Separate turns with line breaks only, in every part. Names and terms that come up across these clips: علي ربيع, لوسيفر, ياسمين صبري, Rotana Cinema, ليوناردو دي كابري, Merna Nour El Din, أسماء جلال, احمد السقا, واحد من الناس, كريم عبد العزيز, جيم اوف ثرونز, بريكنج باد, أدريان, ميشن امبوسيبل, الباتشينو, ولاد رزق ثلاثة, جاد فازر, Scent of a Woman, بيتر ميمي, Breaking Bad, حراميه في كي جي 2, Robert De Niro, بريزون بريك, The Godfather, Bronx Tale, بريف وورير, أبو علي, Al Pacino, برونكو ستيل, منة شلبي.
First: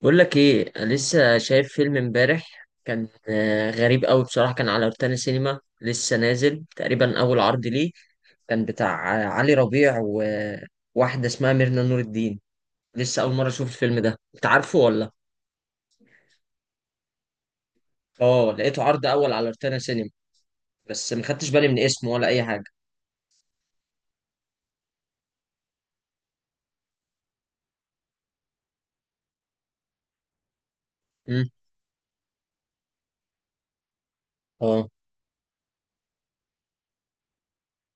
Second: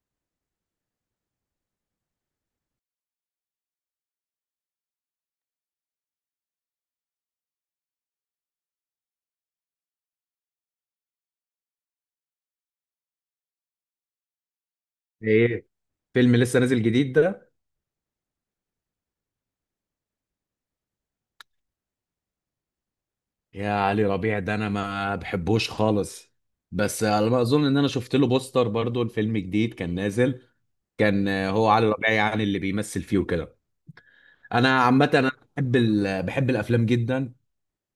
بقول لك ايه، أنا لسه شايف فيلم امبارح. كان غريب قوي بصراحه. كان على روتانا سينما، لسه نازل تقريبا اول عرض ليه. كان بتاع علي ربيع وواحده اسمها ميرنا نور الدين. لسه اول مره اشوف الفيلم ده، انت عارفه ولا؟
ايه. فيلم لسه نازل جديد ده؟
اه، لقيته عرض اول على روتانا سينما. بس ما خدتش بالي من اسمه ولا اي حاجه.
يا علي ربيع ده انا ما بحبوش خالص. بس على ما اظن ان انا شفت له بوستر برضو، الفيلم جديد كان نازل. كان
امم
هو علي ربيع يعني اللي بيمثل فيه وكده. انا
اه.
عامه انا بحب الافلام جدا،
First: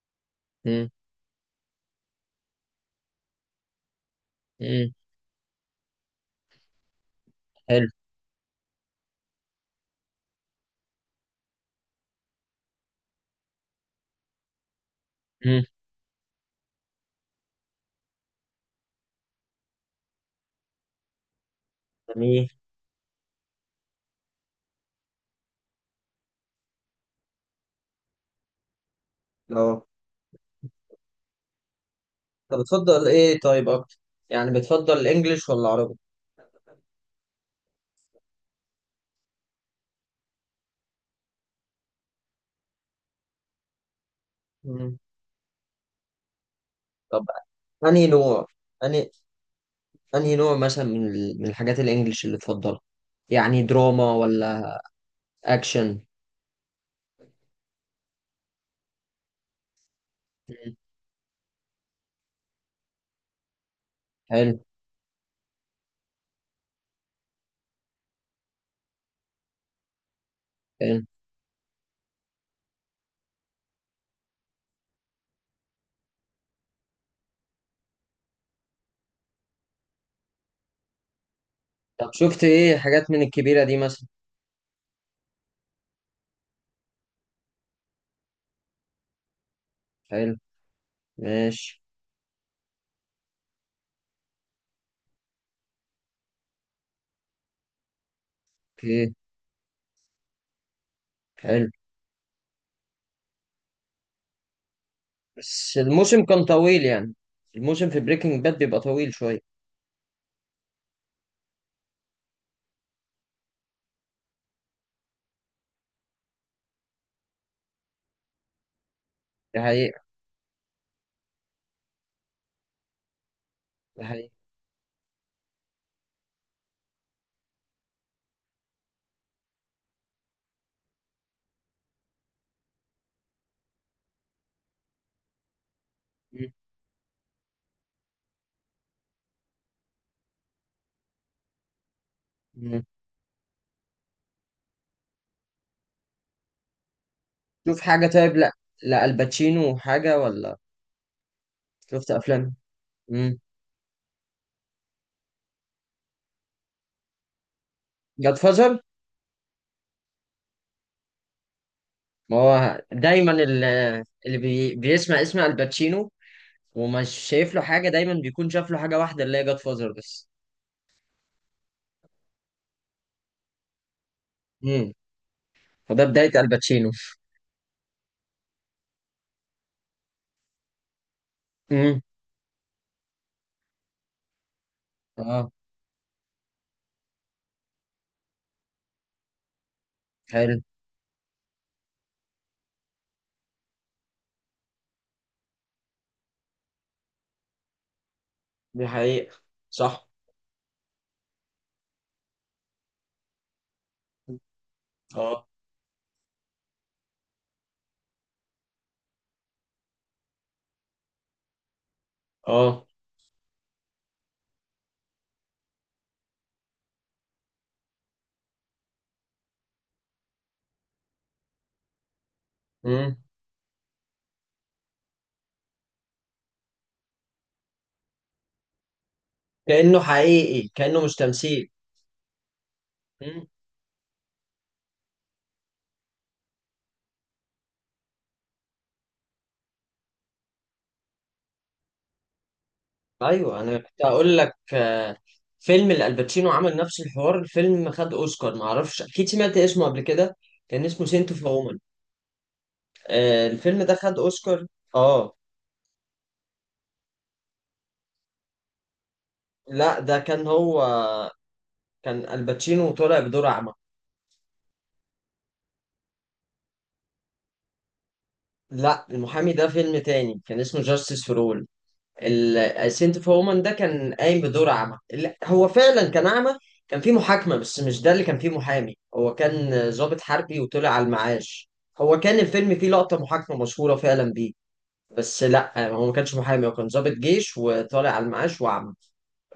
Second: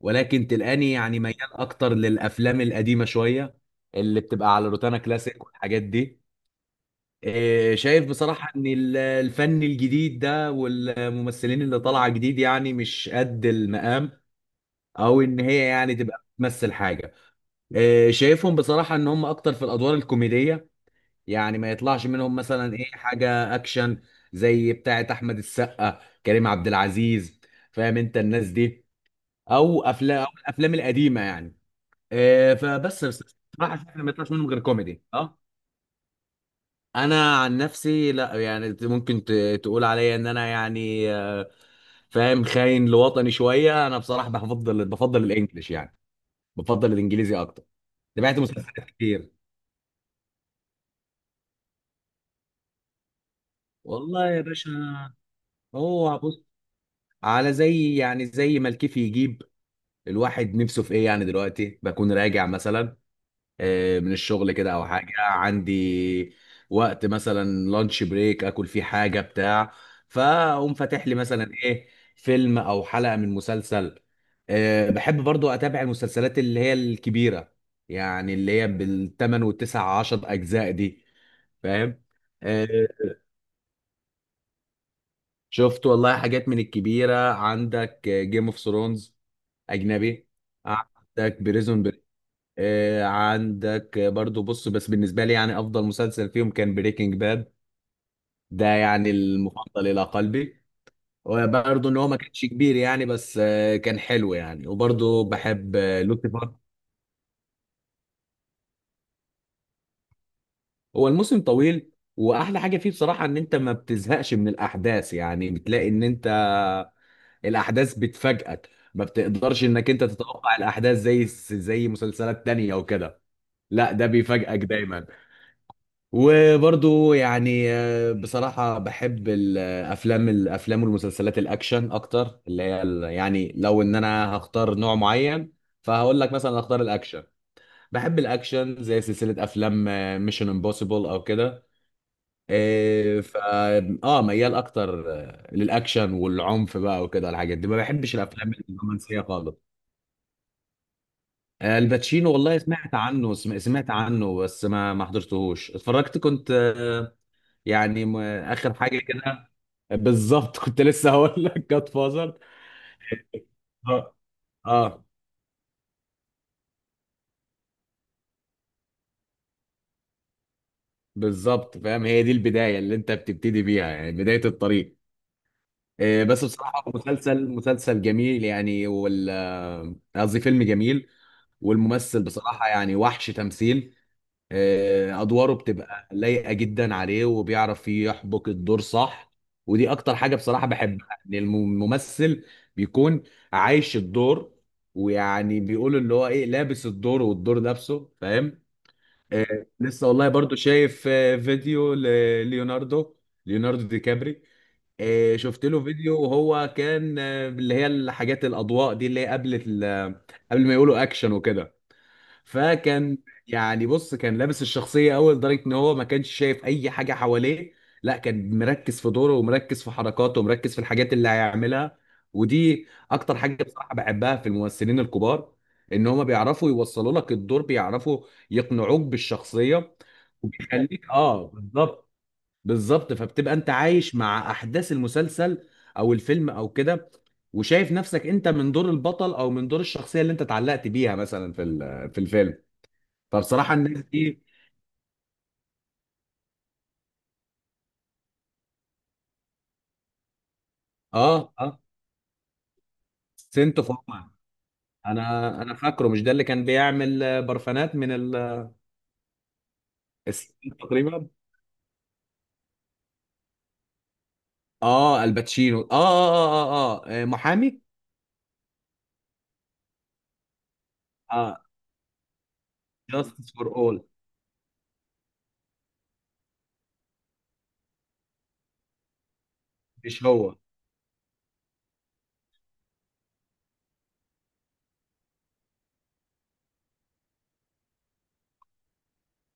ولكن
امم
تلقاني يعني ميال اكتر للافلام القديمه شويه اللي بتبقى على
امم
روتانا كلاسيك والحاجات دي.
حلو.
شايف بصراحه ان الفن الجديد ده والممثلين اللي طالعه جديد يعني مش قد المقام، او ان هي
امم
يعني تبقى بتمثل حاجه. شايفهم بصراحه ان هم اكتر في الادوار الكوميديه، يعني ما يطلعش منهم
جميل.
مثلا ايه حاجه اكشن زي بتاعه احمد السقا، كريم عبد العزيز. فاهم انت الناس دي؟ او
اه،
افلام او الافلام القديمه يعني. آه،
طب
فبس
بتفضل
بس-
ايه طيب
بصراحه شايف
اكتر؟
إن ما يطلعش منهم
يعني
غير
بتفضل
كوميدي. اه.
الانجليش ولا العربي؟
انا عن نفسي لا، يعني ممكن تقول عليا ان انا يعني، فاهم، خاين لوطني شويه. انا بصراحه بفضل الانجليش يعني، بفضل
طب،
الانجليزي اكتر.
انهي
تابعت
نوع؟
مسلسلات
انهي
كتير.
انهي نوع مثلا من من الحاجات الانجليش اللي تفضلها؟ يعني دراما
والله يا باشا،
ولا اكشن؟
هو بص، على زي يعني زي ما الكيف يجيب، الواحد
مم.
نفسه في ايه. يعني دلوقتي بكون راجع مثلا من الشغل
حلو.
كده، او حاجه عندي وقت مثلا لانش بريك، اكل فيه حاجه بتاع، فاقوم
حلو.
فاتح لي مثلا ايه فيلم او حلقه من مسلسل. بحب برضو اتابع المسلسلات اللي هي الكبيره، يعني اللي هي بال8 وال19 اجزاء دي. فاهم.
طب شفت
آه،
ايه حاجات من الكبيرة دي مثلا؟
شفت والله حاجات من الكبيرة، عندك جيم اوف ثرونز، أجنبي،
حلو.
عندك
ماشي.
بريزون بريك، عندك برضو بص، بس بالنسبة لي يعني أفضل مسلسل فيهم كان بريكنج باد. ده يعني
اوكي.
المفضل إلى قلبي.
حلو،
وبرضو إن هو ما كانش كبير يعني، بس كان حلو يعني. وبرضو
بس
بحب
الموسم كان
لوسيفر.
طويل يعني. الموسم في بريكنج باد بيبقى طويل شوية.
هو الموسم طويل، وأحلى حاجة فيه بصراحة إن أنت ما بتزهقش من الأحداث، يعني بتلاقي إن أنت الاحداث بتفاجئك، ما
ده
بتقدرش انك
حقيقة.
انت تتوقع الاحداث زي زي مسلسلات تانية او كده. لا
ده
ده
حقيقة.
بيفاجئك دايما. وبرضو يعني، بصراحة بحب الافلام والمسلسلات الاكشن اكتر، اللي هي يعني لو ان انا هختار نوع معين فهقول لك
مم.
مثلا اختار الاكشن. بحب الاكشن زي سلسلة افلام ميشن امبوسيبل او كده.
مم.
إيه، اه، ميال اكتر للاكشن والعنف بقى وكده الحاجات دي. ما
شوف حاجة،
بحبش
طيب، لا،
الافلام
لا
الرومانسيه خالص.
الباتشينو حاجة ولا؟ شفت
الباتشينو،
افلام.
والله سمعت عنه،
امم
سمعت عنه، بس ما حضرتهوش، اتفرجت كنت يعني
جاد
اخر
فازر.
حاجه كده. بالظبط كنت لسه هقول لك جاد
ما
فازر.
هو دايما
اه.
اللي
آه،
بيسمع اسم الباتشينو ومش شايف له حاجه دايما بيكون شاف له حاجه واحده اللي هي جاد فازر بس.
بالظبط، فاهم، هي دي البدايه اللي انت بتبتدي بيها يعني، بدايه
امم.
الطريق.
فده بدايه
بس
الباتشينو.
بصراحه مسلسل جميل يعني، وال آه، قصدي فيلم جميل.
امم
والممثل بصراحه يعني وحش تمثيل.
اه.
ادواره بتبقى لايقه جدا عليه، وبيعرف يحبك الدور صح. ودي اكتر حاجه
حلو.
بصراحه بحبها، ان الممثل بيكون عايش الدور، ويعني بيقول اللي هو ايه، لابس الدور والدور نفسه، فاهم.
دي حقيقة.
آه. لسه
صح.
والله برضو شايف فيديو لليوناردو، ليوناردو دي كابري. آه
اه.
شفت له فيديو وهو كان اللي هي الحاجات الاضواء دي، اللي هي قبل قبل ما يقولوا اكشن وكده.
اه.
فكان يعني بص كان لابس الشخصية أوي، لدرجة إن هو ما كانش شايف أي حاجة حواليه. لا كان مركز في دوره، ومركز في حركاته، ومركز في الحاجات اللي هيعملها. ودي
امم.
أكتر حاجة بصراحة بحبها في الممثلين الكبار، إن هما بيعرفوا يوصلوا لك الدور، بيعرفوا يقنعوك بالشخصية،
كأنه حقيقي، كأنه
وبيخليك
مش
آه،
تمثيل.
بالظبط. بالظبط.
امم.
فبتبقى أنت عايش مع أحداث المسلسل أو الفيلم أو كده، وشايف نفسك أنت من دور البطل، أو من دور الشخصية اللي أنت اتعلقت بيها مثلا في في الفيلم.
ايوه،
فبصراحه
انا
الناس
كنت هقول
دي.
لك، فيلم الالباتشينو عمل نفس الحوار. الفيلم خد اوسكار، ما اعرفش، اكيد سمعت اسمه قبل كده. كان اسمه سينت اوف
اه
وومن.
اه.
آه، الفيلم
سنتو
ده خد
فورما.
اوسكار. اه.
انا فاكره مش ده اللي كان بيعمل برفانات من
لا، ده كان
الستين
هو.
تقريبا.
كان الباتشينو طالع بدور أعمى.
اه الباتشينو، اه اه اه اه، محامي.
لا، المحامي ده فيلم تاني، كان اسمه جاستس فور
اه.
اول. السنت اوف
جاستس
وومن
فور
ده
اول.
كان قايم بدور أعمى، لا هو فعلا كان أعمى. كان في محاكمة، بس مش ده اللي كان فيه محامي، هو كان ضابط
مش هو.
حربي وطلع على المعاش. هو كان الفيلم فيه لقطة محاكمة مشهورة فعلا بيه. بس لا، هو ما كانش محامي، هو كان ضابط جيش وطالع على المعاش وأعمى.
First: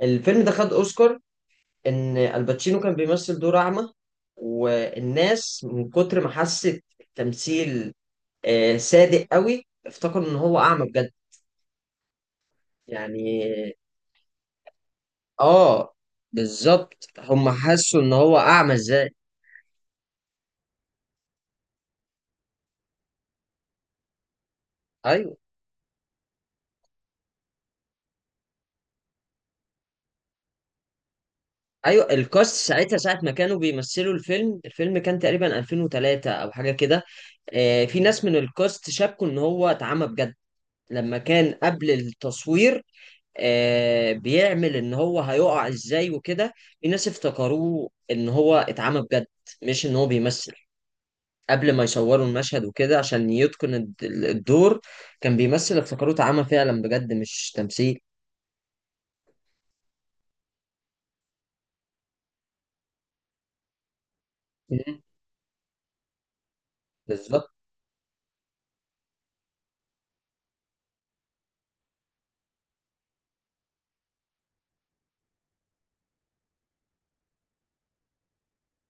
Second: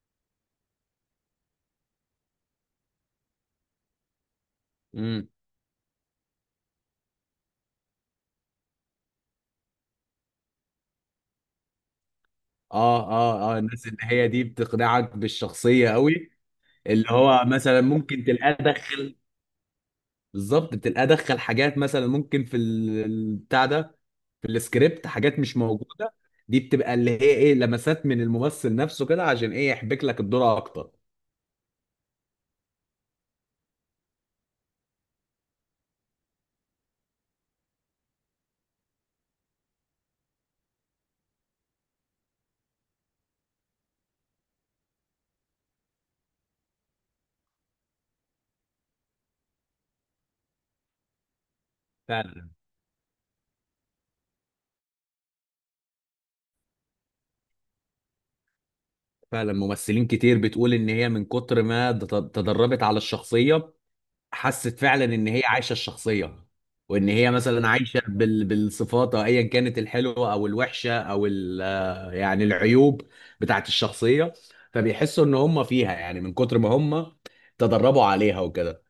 الفيلم ده خد أوسكار، ان الباتشينو كان بيمثل دور اعمى،
امم.
والناس من كتر ما حست التمثيل صادق قوي، افتكروا ان هو اعمى بجد.
اه
يعني
اه اه. الناس اللي هي دي بتقنعك بالشخصيه
اه،
قوي. اللي
بالظبط
هو
هم
مثلا
حسوا ان
ممكن
هو
تلاقيه
اعمى ازاي.
دخل، بالظبط، بتبقى ادخل حاجات مثلا ممكن في البتاع ده، في السكريبت،
ايوه.
حاجات مش موجوده. دي بتبقى اللي هي ايه، لمسات من الممثل نفسه كده، عشان ايه يحبك لك الدور اكتر.
ايوه، الكاست ساعتها، ساعه ما كانوا بيمثلوا الفيلم، الفيلم كان تقريبا 2003 او حاجه كده. في ناس من الكاست شابكوا ان هو اتعمى بجد. لما كان قبل التصوير بيعمل ان هو هيقع ازاي وكده، الناس افتكروه ان هو اتعمى بجد، مش ان هو بيمثل. قبل ما يصوروا
فعلا.
المشهد وكده عشان يتقن الدور كان بيمثل، افتكروه اتعمى فعلا بجد، مش تمثيل.
فعلا، ممثلين كتير بتقول ان هي من كتر ما تدربت على الشخصيه، حست
مم.
فعلا ان هي عايشه الشخصيه، وان هي
بالظبط.
مثلا عايشه بالصفات، أو ايا كانت، الحلوه او الوحشه او ال... يعني العيوب بتاعت الشخصيه. فبيحسوا ان هم فيها يعني، من كتر ما هم تدربوا عليها وكده.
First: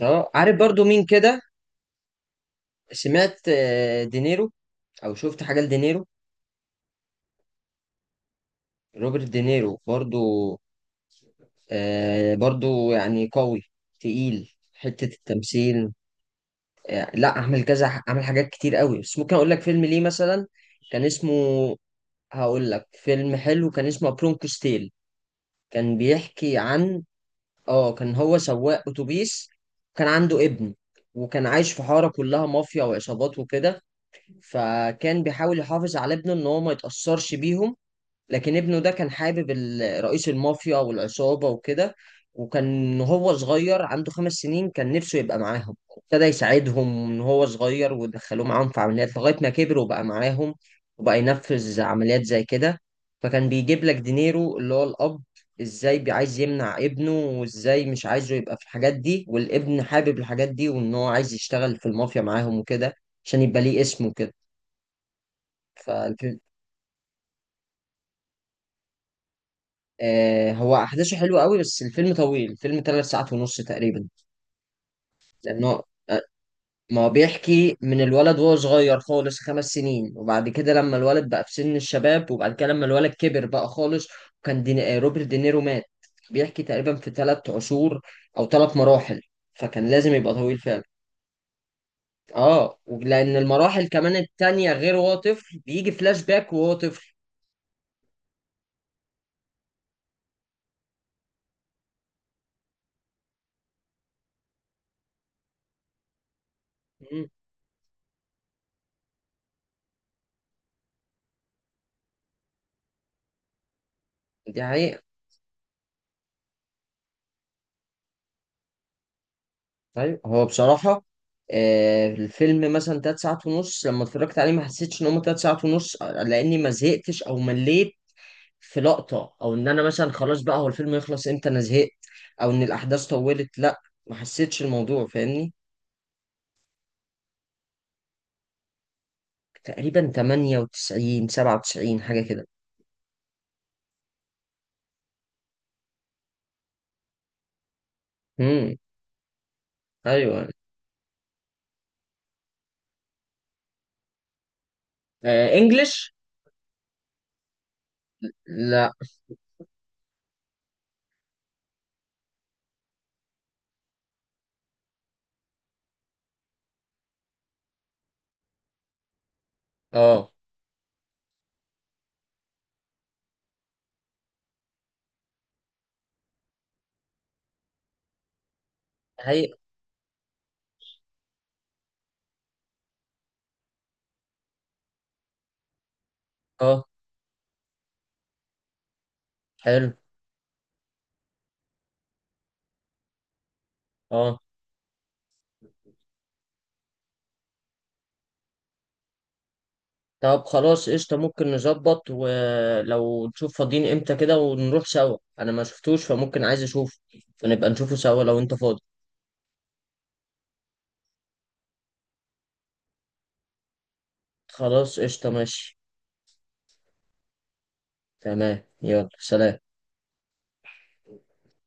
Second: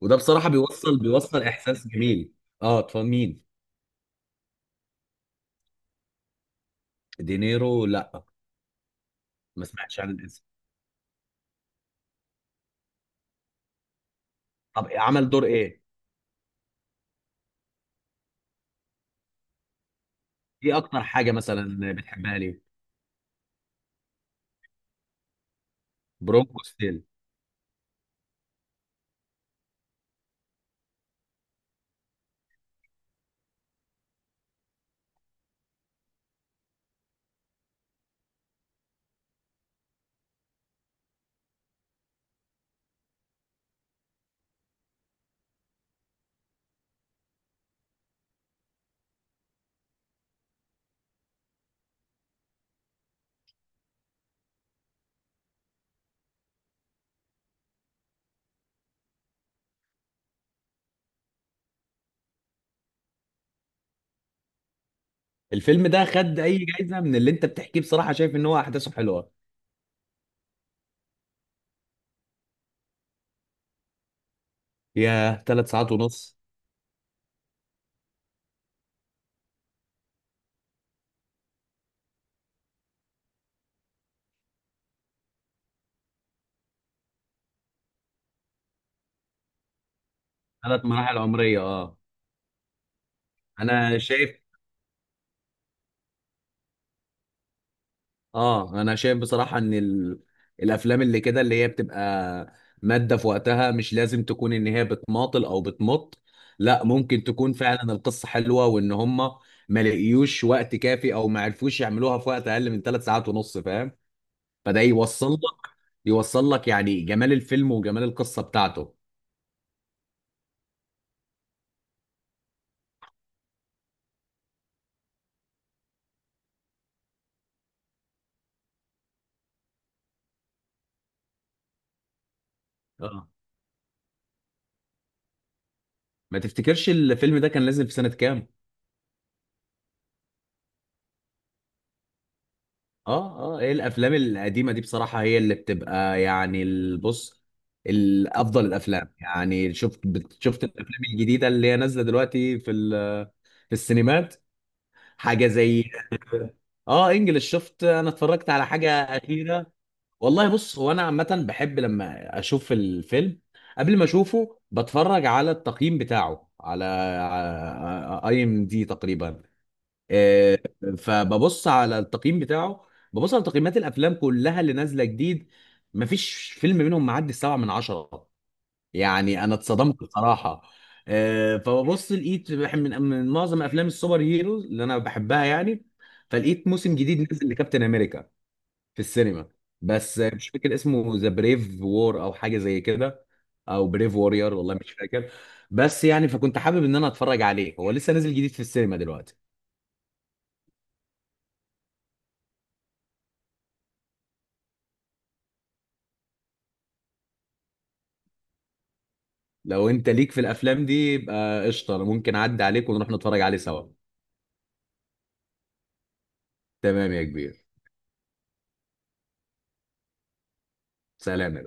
وده
اه
بصراحه
عارف برضو
بيوصل
مين كده؟
بيوصل احساس جميل. اه طب
سمعت
مين؟
دينيرو، او شفت حاجه لدينيرو؟
دينيرو، لا،
روبرت
ما
دينيرو
سمعتش عن
برضو.
الاسم.
آه، برضو يعني قوي، تقيل
طب
حته
عمل دور ايه؟
التمثيل. لا، اعمل كذا، اعمل حاجات كتير قوي، بس ممكن اقول لك فيلم ليه مثلا.
ايه اكتر
كان
حاجه
اسمه،
مثلا بتحبها ليه؟
هقول لك فيلم حلو، كان اسمه برونكوس تيل. كان بيحكي
برونكو
عن،
ستيل.
اه، كان هو سواق اتوبيس، كان عنده ابن، وكان عايش في حارة كلها مافيا وعصابات وكده. فكان بيحاول يحافظ على ابنه ان هو ما يتأثرش بيهم. لكن ابنه ده كان حابب رئيس المافيا والعصابة وكده. وكان هو صغير عنده 5 سنين، كان نفسه يبقى معاهم، ابتدى يساعدهم من هو صغير، ودخلوه معاهم في عمليات لغاية ما كبر وبقى معاهم. وبقى ينفذ عمليات زي كده. فكان بيجيب لك دينيرو اللي هو الأب، ازاي عايز يمنع ابنه، وازاي مش عايزه يبقى في الحاجات دي، والابن حابب الحاجات دي وان هو عايز يشتغل في المافيا معاهم وكده، عشان يبقى ليه اسم
الفيلم ده
وكده.
خد اي جايزه؟ من اللي انت بتحكيه بصراحه شايف ان هو احداثه حلوه.
آه هو احداثه حلوه قوي، بس الفيلم طويل، الفيلم 3 ساعات ونص تقريبا.
يا ثلاث
لانه
ساعات
آه،
ونص
ما هو بيحكي من الولد وهو صغير خالص، 5 سنين، وبعد كده لما الولد بقى في سن الشباب، وبعد كده لما الولد كبر بقى خالص. وكان دين... آه، روبرت دينيرو مات. بيحكي تقريبا في 3 عصور، او 3 مراحل، فكان لازم يبقى طويل فعلا.
ثلاث مراحل عمرية، اه.
اه، لان المراحل
انا
كمان
شايف،
التانية غير وهو طفل بيجي فلاش باك وهو طفل.
اه انا شايف بصراحة ان ال... الافلام اللي كده اللي هي بتبقى مادة في وقتها، مش لازم تكون ان هي بتماطل او بتمط، لا، ممكن
مم.
تكون فعلا القصة حلوة، وان هم ما لقيوش وقت كافي او ما عرفوش يعملوها في وقت اقل من 3 ساعات ونص، فاهم.
دي
فده
حقيقة.
يوصل لك، يعني جمال الفيلم وجمال القصة بتاعته.
طيب هو بصراحة، الفيلم مثلا 3 ساعات ونص، لما اتفرجت عليه ما حسيتش ان هما 3 ساعات ونص، لاني ما زهقتش او مليت في لقطة، او ان انا مثلا خلاص بقى، هو الفيلم يخلص امتى، انا زهقت، او ان الاحداث
اه.
طولت، لا، ما حسيتش الموضوع، فاهمني.
ما تفتكرش الفيلم ده كان نازل في سنة كام؟
تقريبا 98 97 حاجة كده.
اه اه، ايه الافلام القديمه دي بصراحه هي اللي بتبقى يعني الافضل
امم.
الافلام، يعني شفت
ايوه.
شفت الافلام الجديده اللي هي نازله دلوقتي في في السينمات؟ حاجه
آه
زي،
انجلش.
اه انجلش؟ شفت، انا اتفرجت على حاجه
لا.
اخيره. والله بص، هو انا عامه بحب لما اشوف الفيلم، قبل ما اشوفه بتفرج على التقييم بتاعه على IMDb تقريبا.
اه.
آه، فببص على التقييم بتاعه، ببص على تقييمات الافلام كلها اللي نازله جديد، مفيش فيلم منهم معدي 7 من 10. يعني
هي.
انا اتصدمت بصراحه. فببص لقيت من معظم افلام السوبر هيروز اللي انا بحبها يعني، فلقيت
اه.
موسم جديد نزل لكابتن امريكا في السينما،
حلو.
بس مش فاكر اسمه، ذا بريف وور او حاجه زي كده، او بريف
اه
وورير، والله مش فاكر. بس يعني فكنت حابب ان انا اتفرج عليه، هو لسه نازل جديد في السينما دلوقتي.
طب خلاص، قشطة، ممكن نظبط ولو نشوف فاضيين امتى كده ونروح سوا، انا ما شفتوش فممكن عايز اشوفه، فنبقى نشوفه سوا لو انت فاضي.
لو انت ليك في الافلام دي يبقى قشطه، أنا ممكن اعدي عليك ونروح نتفرج عليه سوا.
خلاص، قشطة، ماشي.
تمام يا كبير.
تمام، يلا، سلام.
سلام يا